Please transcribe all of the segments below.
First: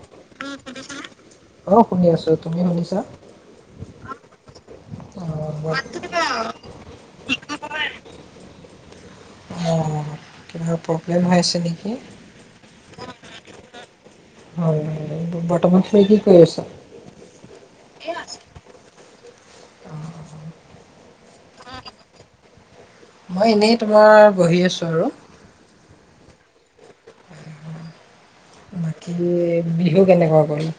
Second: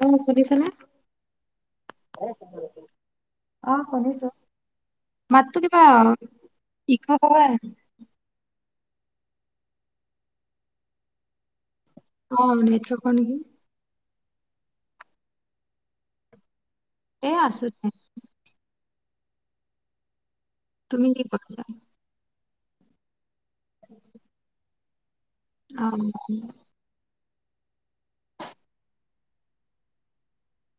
অ শুনিছা নে? অ শুনি আছো তুমি শুনিছা অ মাতটো কিবা বাট ইক' হৈ হৈ আহে অ কিবা প্ৰব্লেম হৈ আছে নেকি অ নেটৱৰ্ক নেকি হয় বৰ্তমান সেই কি কৰি আছা এ আছো তুমি কি কৰিছা মই এনেই তোমাৰ বহি আছো বাৰ আ অ' বাকী বিহু কেনেকুৱা গ'ল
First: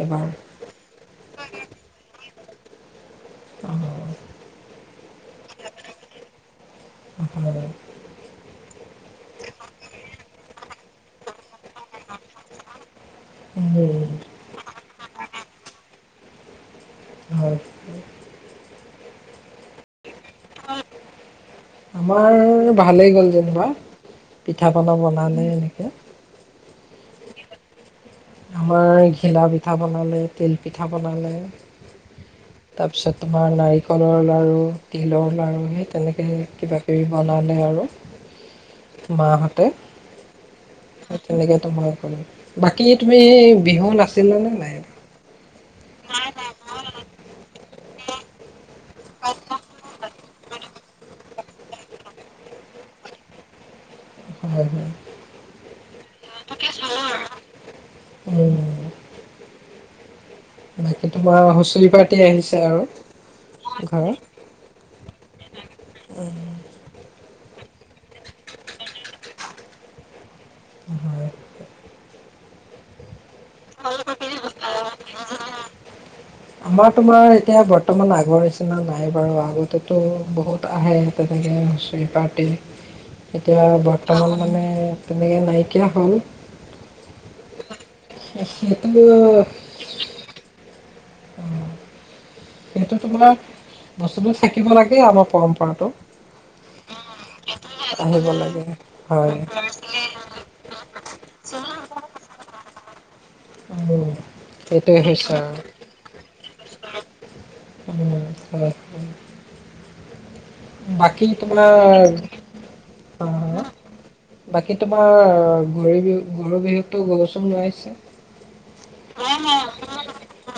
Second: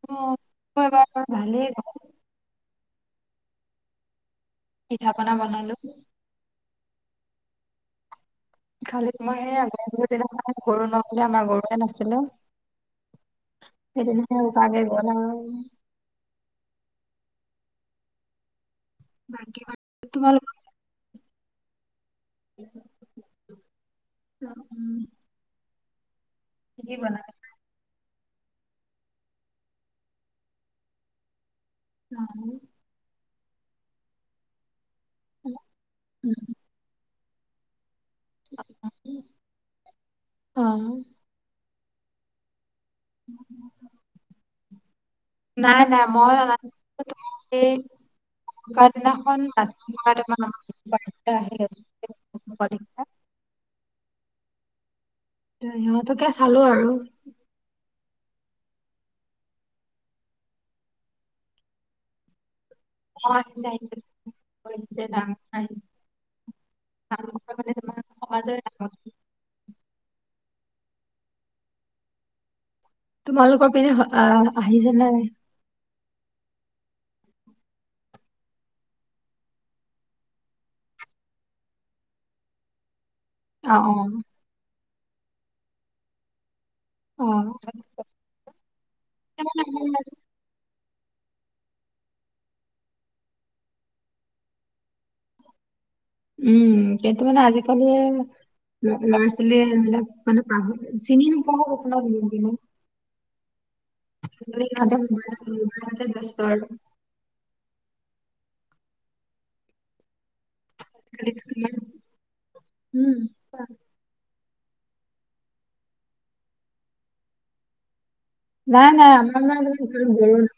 এইবাৰ অ' এইবাৰ ভালেই হ' ব অ' পিঠা পনা বনালো অ [unintelligible] খালি তোমাৰ স দিনা গৰু নহলে আমাৰ গৰুৱে নাছিলে উম সেইদিনা হে অ [unintelligible] হয় বাকি ভাল তোমাল আমাৰ ভালেই গ'ল যেনিবা পিঠা উম, পনা বনালে এনেকে কি বনালে আমাৰ ঘিলা পিঠা বনালে তিল পিঠা বনালে আৰু তাৰপিছত তোমাৰ নাৰিকলৰ লাড়ু তিলৰ লাাড়ু সেই তেনেকৈ কিবাকিবি বনালে আৰু মা সতে অ হে তেনেকে তোমাৰ বাকী তুমি এই বিহু নাচিলা নে নাই নাই নাই মল ন [unintelligible] ক নখন ন [unintelligible] [inaudible] হয় হয় সিহঁতকে চালো আৰু উ বাকী তোমাৰ হুঁচৰি পাতি আহিছে আৰু অ ঘৰত হয় না [unintelligible] তাৰ মানে তোমাৰ সমাজৰ আগত তোমালোকৰ পিনে আহ আহিছে নাই আমাৰ তোমাৰ এতিয়া বৰ্তমান আগৰ নিচিনা নাই বাৰু আগতেতো বহুত আহে তেনেকে হুচৰি পাৰটি এতিয়া অ অ বৰ্তমানত মানে তেনেকৈ নাইকিয়া হ'ল অ সেইহেত সেইটো তোমাৰ বস্তুটো থাকিব লাগে আমাৰ পৰম্পৰাতটো উম কিন্তু মানে আজিকালি আহিব লাগে ল'ৰা হয় ছোৱালীয়ে এইবিলাক মানে পাহৰি চিনি নোপোৱা হৈ গৈছে ন দিনক দিনে, উম [unintelligible] সেইটোৱে হৈছে আৰু খাল বাকী তোমাৰ উম অ বাকী তোমাৰ গৰু বিহু গৰু বিহুততো গৰুচৰু নোইছে নাই নাই আমাৰ ম খ গৰু না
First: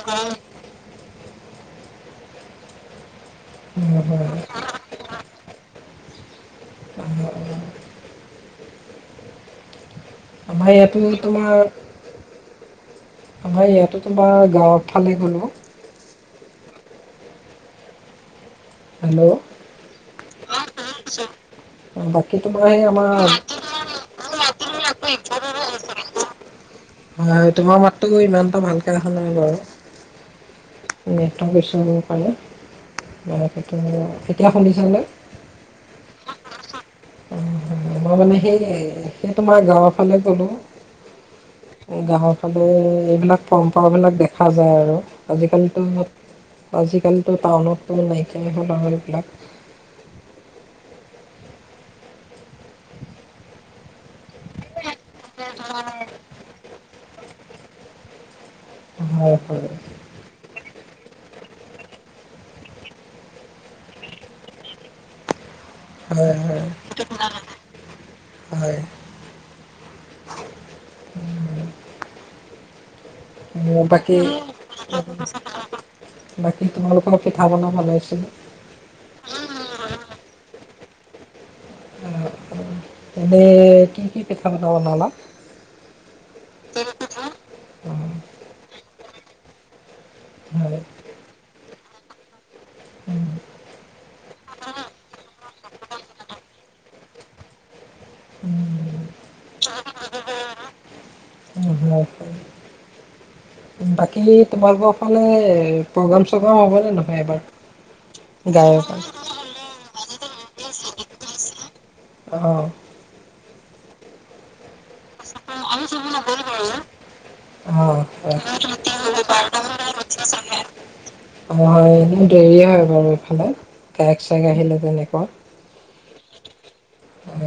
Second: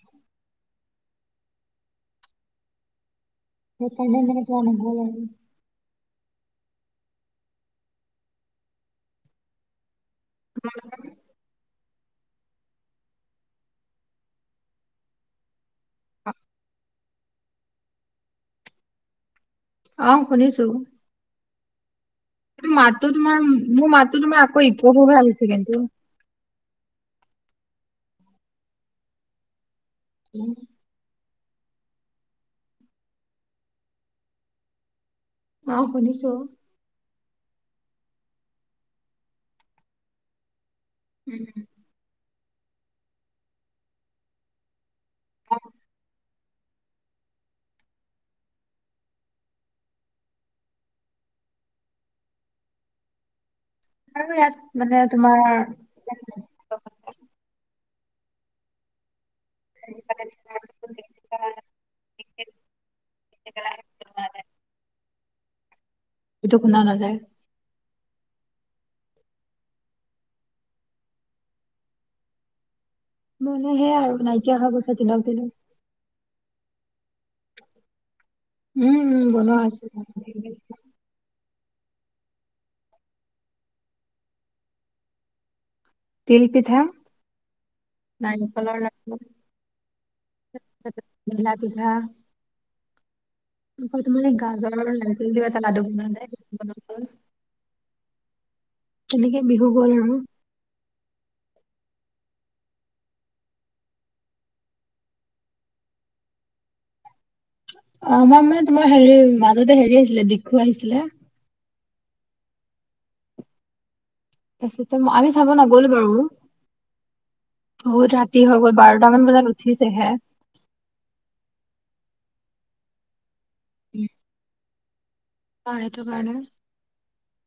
হে কাৰণে মানে কোৱা নহ'ল আৰু বাহ আমাৰ ইয়াতো তোমাৰ আমাৰ ইয়াাতো তোমাৰ গাঁৱৰ ফালে গ'লোঁ অ' হেল্ল' অ' শুনিছো অহ মাতো তোমাৰ মোৰ মাতটো তোমাৰ আকৌ ই ভে আহিছে কিন্তু আমাৰ হয় তোমাৰ মাততটো ইমানটা ভালকে আহা নাই বাৰু উম নৃত্য কৰিছো কাৰণে ম সেইটো এতিয়া শুনিছেনে অ' শুনিছো অ', মই মানে সেই সেই তোমাৰ গাঁৱৰ ফালে ক'লোঁ গাঁৱত খালে এইবিলাক পৰম্পৰাবিলাক দেখা যায় আৰু আজিকালিতো আজিকালিতো টাউনতো নাইকিয়াই হ'ল আৰু এইবিলাক আৰু ইয়াত মানে তোমাৰ অ' হয় হয় এইটো হয় শুনা নাযায় হয় মানে সেয়াই আৰু বাকী নাইকিয়া অহা পইচা তিলক তিলক বাকী তোমালোকৰ পিঠা বনোৱা ভাল ছলে উম উম বনোৱা আছে এনে কি কি পিঠা পনা বনালা তিল পিঠা নাৰিকলৰ লাৰু হয়, ঘিলা পিঠা উম, আকৌ তোমাৰ এই গাজৰৰ উম উম। কেনেকে বিহু গ'ল নো বাকী তোমালোকৰ ফালে প্ৰগ্ৰাম চগ্ৰাম হ'বনেে নহয় এবাৰ অ আমাৰ মানে গায়ক তোমাৰ অ'। অ', হেৰি মাজতে হেৰি আছিলে দেখুৱাই ছিলে আহঁ অচত আমি চাব নগল বাৰু হয়। অ', বহুত ৰাতি হৈ গ'ল বাৰটামান বজাত উঠিছেহে। দেৰিয়া হয় বাৰু এইফালে। কেৰেক চাই আহিলো। যেনেকুৱা অ' হেইটো কাৰণে। আহ।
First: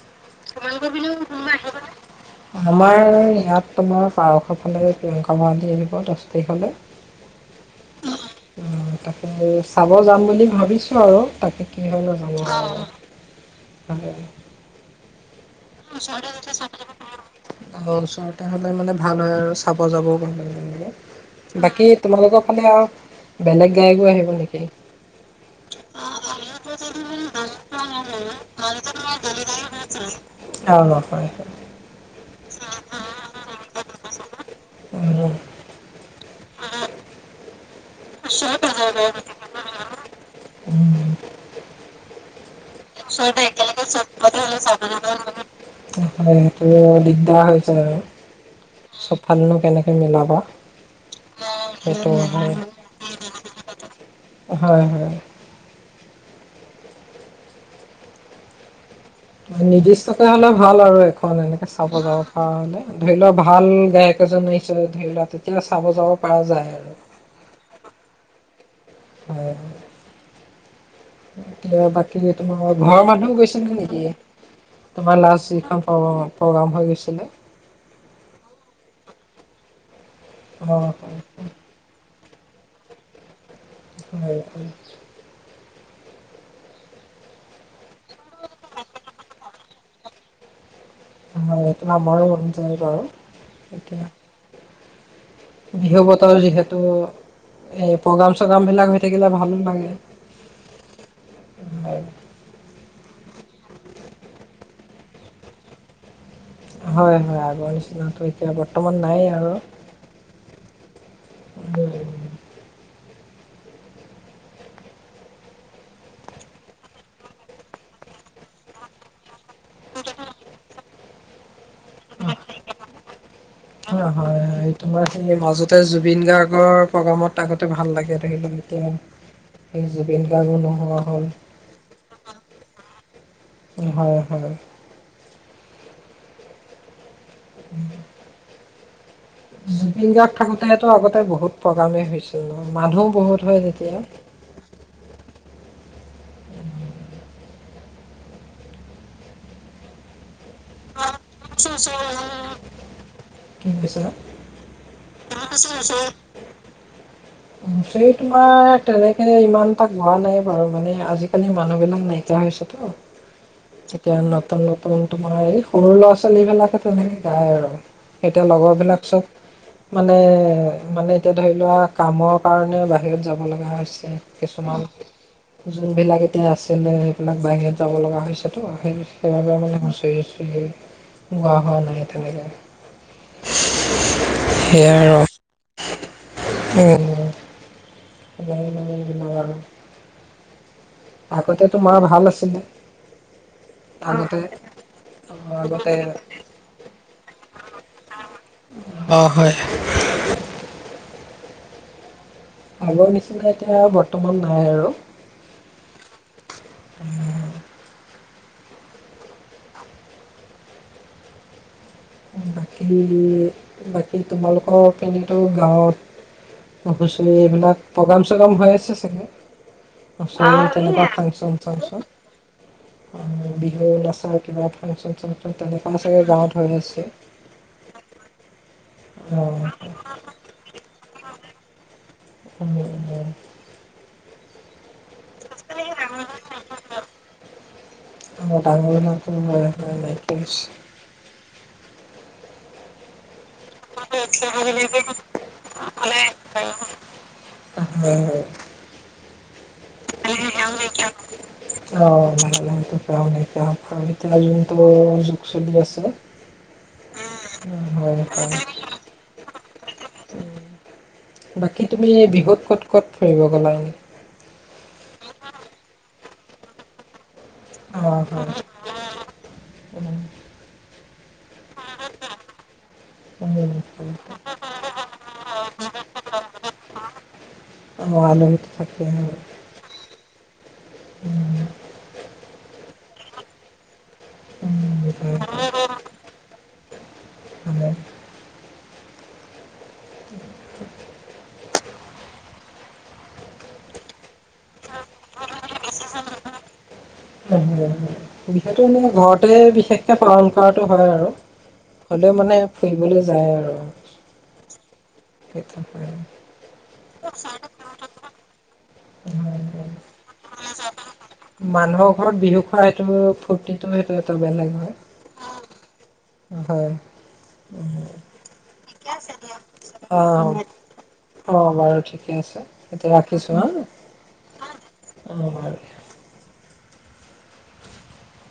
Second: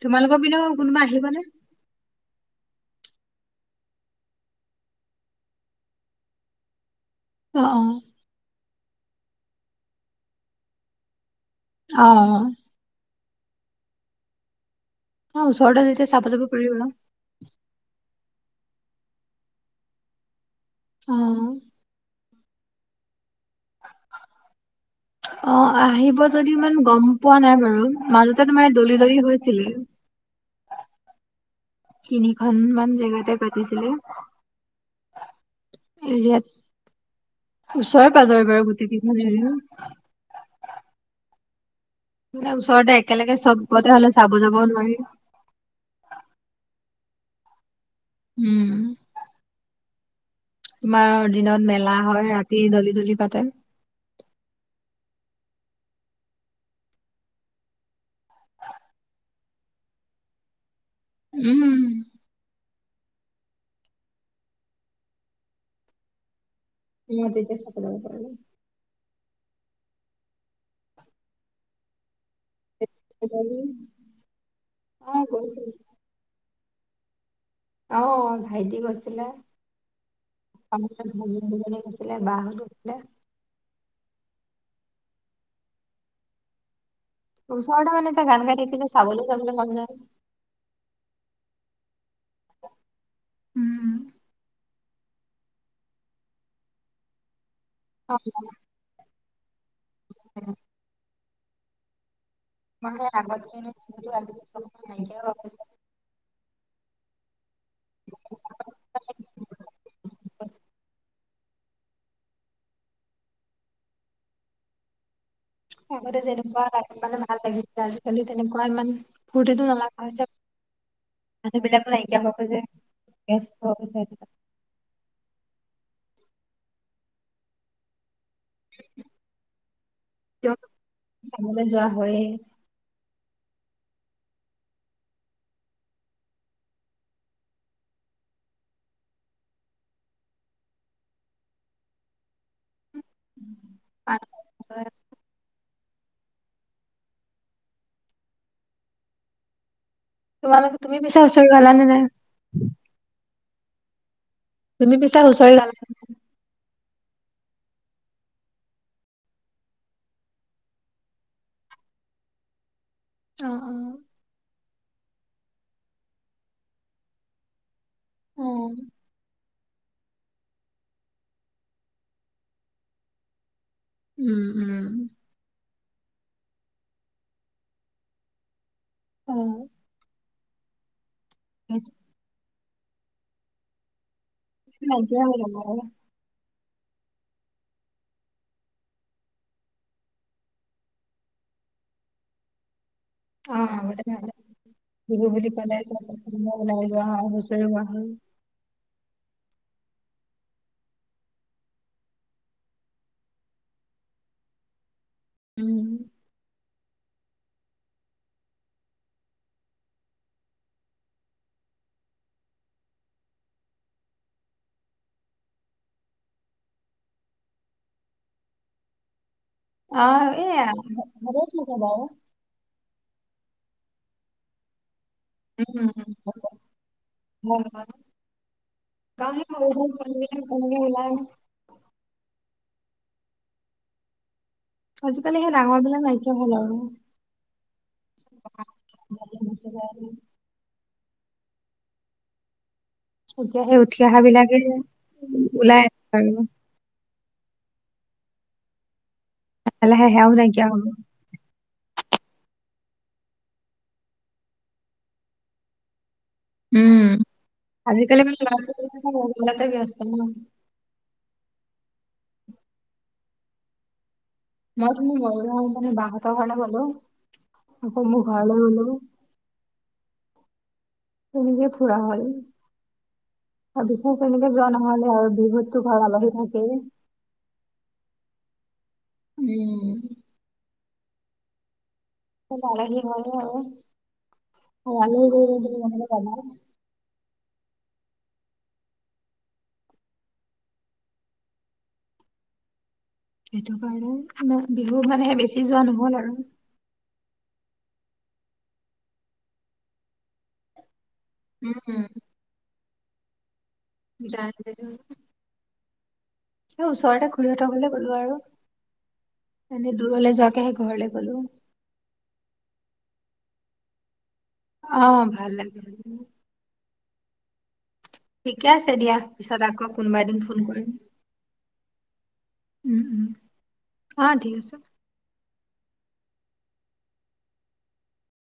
তোমালোকৰ পিনেও কোনবা আহিব নে? আমাৰ ইয়াত তোমাৰ পাৰশৰফালে প্ৰিয়ংকা ভুৱাহাটী আহনিব দহ তাৰিখলৈ। অ'অ'। তাকে চাব যাম বুলি ভাবিছোঁ আৰু তাকে কি হয় অ নাজানো আৰু। হেল্লোৱ। অ ওচৰতে [unintelligible] হয় যেতিয়া চাব চাৰ। যাব পাৰিবা তেতিয়াহ'লে মানে ভাল হয় আৰু চাব যাব অ বাকী তোমালোকক [unintelligible] বেলেগ গায়কো আহিব নেকি? অ' আহিব যদিও ইমান গম পোৱা নাই বাৰু মাজতে তোমাৰ দলি দলি হৈছিলে। অ', নহয়। তিনিখনমান জেগাতে পাতিছিলো উম উম। এৰিয়াত। ওচৰ পাজৰে বাৰো গোটেই কেইখন হৰি [inaudible] বিলাউচ্ ওচৰতে একেলগে চবতে হলে চাব নোৱাৰি যাব নোৱাৰি আহ হাইটো এ দা হৈচাৰ উম চবফাল নো কেনেকে? মিলাবা। তোমাৰ দিনত মেলা হয় ৰাতি দলি দলি পাতে। হয় হয় নিৰ্দিষ্টকে হলে ভাল আৰু। দেখন উম। এনেকে চাব যাব পৰা হ'লে। ধৰি লোৱা ভাল গায়ক এজন আহিছে ধৰি লোৱা তেতিয়া চাব যাব পৰা যায়। আৰু মই তেতিয়া চাব যাব পাৰিলো। হয় এতিয়া বাকী কিন্তু তোমাৰ ঘৰৰ মানুহো দলি- গৈছিল নে নেকি অ তোমাৰ লাজ গৈছিলো ইখন পাব প্ৰগ্ৰাম হৈ গৈছিলে। আহ ভাইটি গৈছিলে। অ আ বাহুন হয় ত চ মানেটা গান গাাটীতিিল চাবল যাবল লাল অেইটো ন আ ম কৰি য আৰু উম। এেইতিয়া বিহু বতৰ যিহেতু এই প্ৰগ্ৰাম চগ্ৰাম বিলাক হৈ থাক গিলা ভালো লাগে উম ন মে আগত য নি হয় হয় নিচিনাটো এতিয়া বৰ্তমান নাই আৰু উ আগতে যেনেকুৱা মানে ভাল লাগিছে আজিকালি তেনেকুৱা ইমান ফটিতো নালাগা হৈছে মানুহ বিলাকো নাইকিয়া অ হৈ গৈছে ব্যস্ত হৈ গৈছে আজিকালি। হয় তোমাৰ সেই মাজতে জুবিন গাৰ্গৰ প্ৰগ্ৰামত থাকোতে ভাল লাগে িল এতিয়া সেই জুবিন কিয় গাৰ্গো নোহোৱা হ'ল চাবলৈ যোৱা হয়েই হয় হয় উম জুবিন গাৰ্গ থাকোতে তটো আগতে বহুত প্ৰগ্ৰামে হৈছিল ন মানুহ বহুত হয় যেতিয়া উ ত মান তুমি পিছা উচল গাল ন নাই কি কৈছা তুমি পিছো হুঁচৰি গালা চ তোমাৰ তেনেকে ইমান এটা গোৱা নাই বাৰু মানে আজিকালি মানুহ বিলাক নাইকিয়া হৈছেতো অ তেিকে তন্নত উন্ত মান সৰু ল'ৰা ছোৱালী বিিলাকে তেনেকে গায় আৰু অ এতিয়া লগৰবিলাক চব মানে মানে এতিয়া ধৰি লোৱা কামৰ কাৰণে বাহিৰত যাব লগা হৈ উম কিছুমান উম যোনবিলাক এতিয়া আছিলে সেইবিলাক বাহিৰত যাব লগা হৈছেতো া অ মানেচৰি আ সি [inaudible] গোৱা হোৱা সেইটো নাই তাকে [unintelligible] নতিয়া হ [unintelligible] উ [unintelligible] বাক [unintelligible] আৰু আগতেতো মাৰ ভাল আছিলে অ আগতে [unintelligible] বিহু বুলি কলে আগতে ওলাই লোৱা হয় হুচৰি মাৰা হয় অঁ হয় [unintelligible] আগৰ নিচিনা এতিয়া বৰ্তমান নাই আৰু উম উ [inaudible] বাকী বাকী তোমালোকৰ পিনেতো গাঁৱত হুচৰি এইবিলাক প্ৰগ্ৰাম চগ্ৰাম হৈ আছে চাগে আহ এ হুঁচৰি তেনেকুৱা ফাংচন চাংচন [unintelligible] অ বিহু নাচা কিবা ফাংচন ত তেনেুৱা চাগে গাঁৱত হৈ আছে অ ক [unintelligible] সে [inaudible] আজিকালি সেই ডাঙৰ বিলাক নাইকিয়া হ'ল আৰু অ ডাঙৰ বিলাকৰ হয় হয় নাই [inaudible] এতিয়া সেই উঠি অহ বিলাকে হয় ওলাই আছে আৰু হ [inaudible] লাহে লাহে হেয়াও নাইকিয়া হব অ লাহে লাহে [unintelligible] নাই এতিয়া যোনটো যুগ চলি আছে উম হয় আজিকালি ম ব্য হয় [unintelligible] উম [inaudible] বাকী তুমি বিহুত ক'ত ক'ত ফুৰিব গ'লা মই তুমি ম মানে বাহতৰ ঘৰলে গলো আকৌ অ' মোৰ হয়। ঘৰলৈ গলো উম, তেনেকে ফুৰা হয় উম, আৰু হয়। বিশেষ তেনেকে যোৱা নহলে আৰু বিহুতটো ঘৰ আলহি থাকেই অ' আলহীটো থাকে হ [inaudible] উম, উম [inaudible] পালাহি হয় আৰু উম, অ আল হয়, হয়। ননেল [inaudible] আম [inaudible] [unintelligible] [unintelligible] [unintelligible] বিহু মানে বেছি যোৱা নহ'ল আৰু। যিহেতু মানে ঘৰতে বিশেষকে পালন কৰাটো হয় আৰু। উম, হ'লেও মানে ফুৰিবলৈ যায় আৰু। [inaudible] [inaudible] এ ওচৰতে ঘূৰি [unintelligible] গ'লো আৰু। হয়, হয়। এনেই দূৰলৈ যোৱাকেহে ঘৰলৈ গ'লো। মানুহৰ ঘৰত [unintelligible] হয়। অ' ভাল লাগে। হয়। ঠিকে আছে দিয়া পিছত আকৌ কোনোবা এদিন ফোন অ', কৰিম অ' বাৰু ঠিকে আছে। উম এতিয়া উম ৰাখিছো হা। অ ঠিক আছে অ' [inaudible]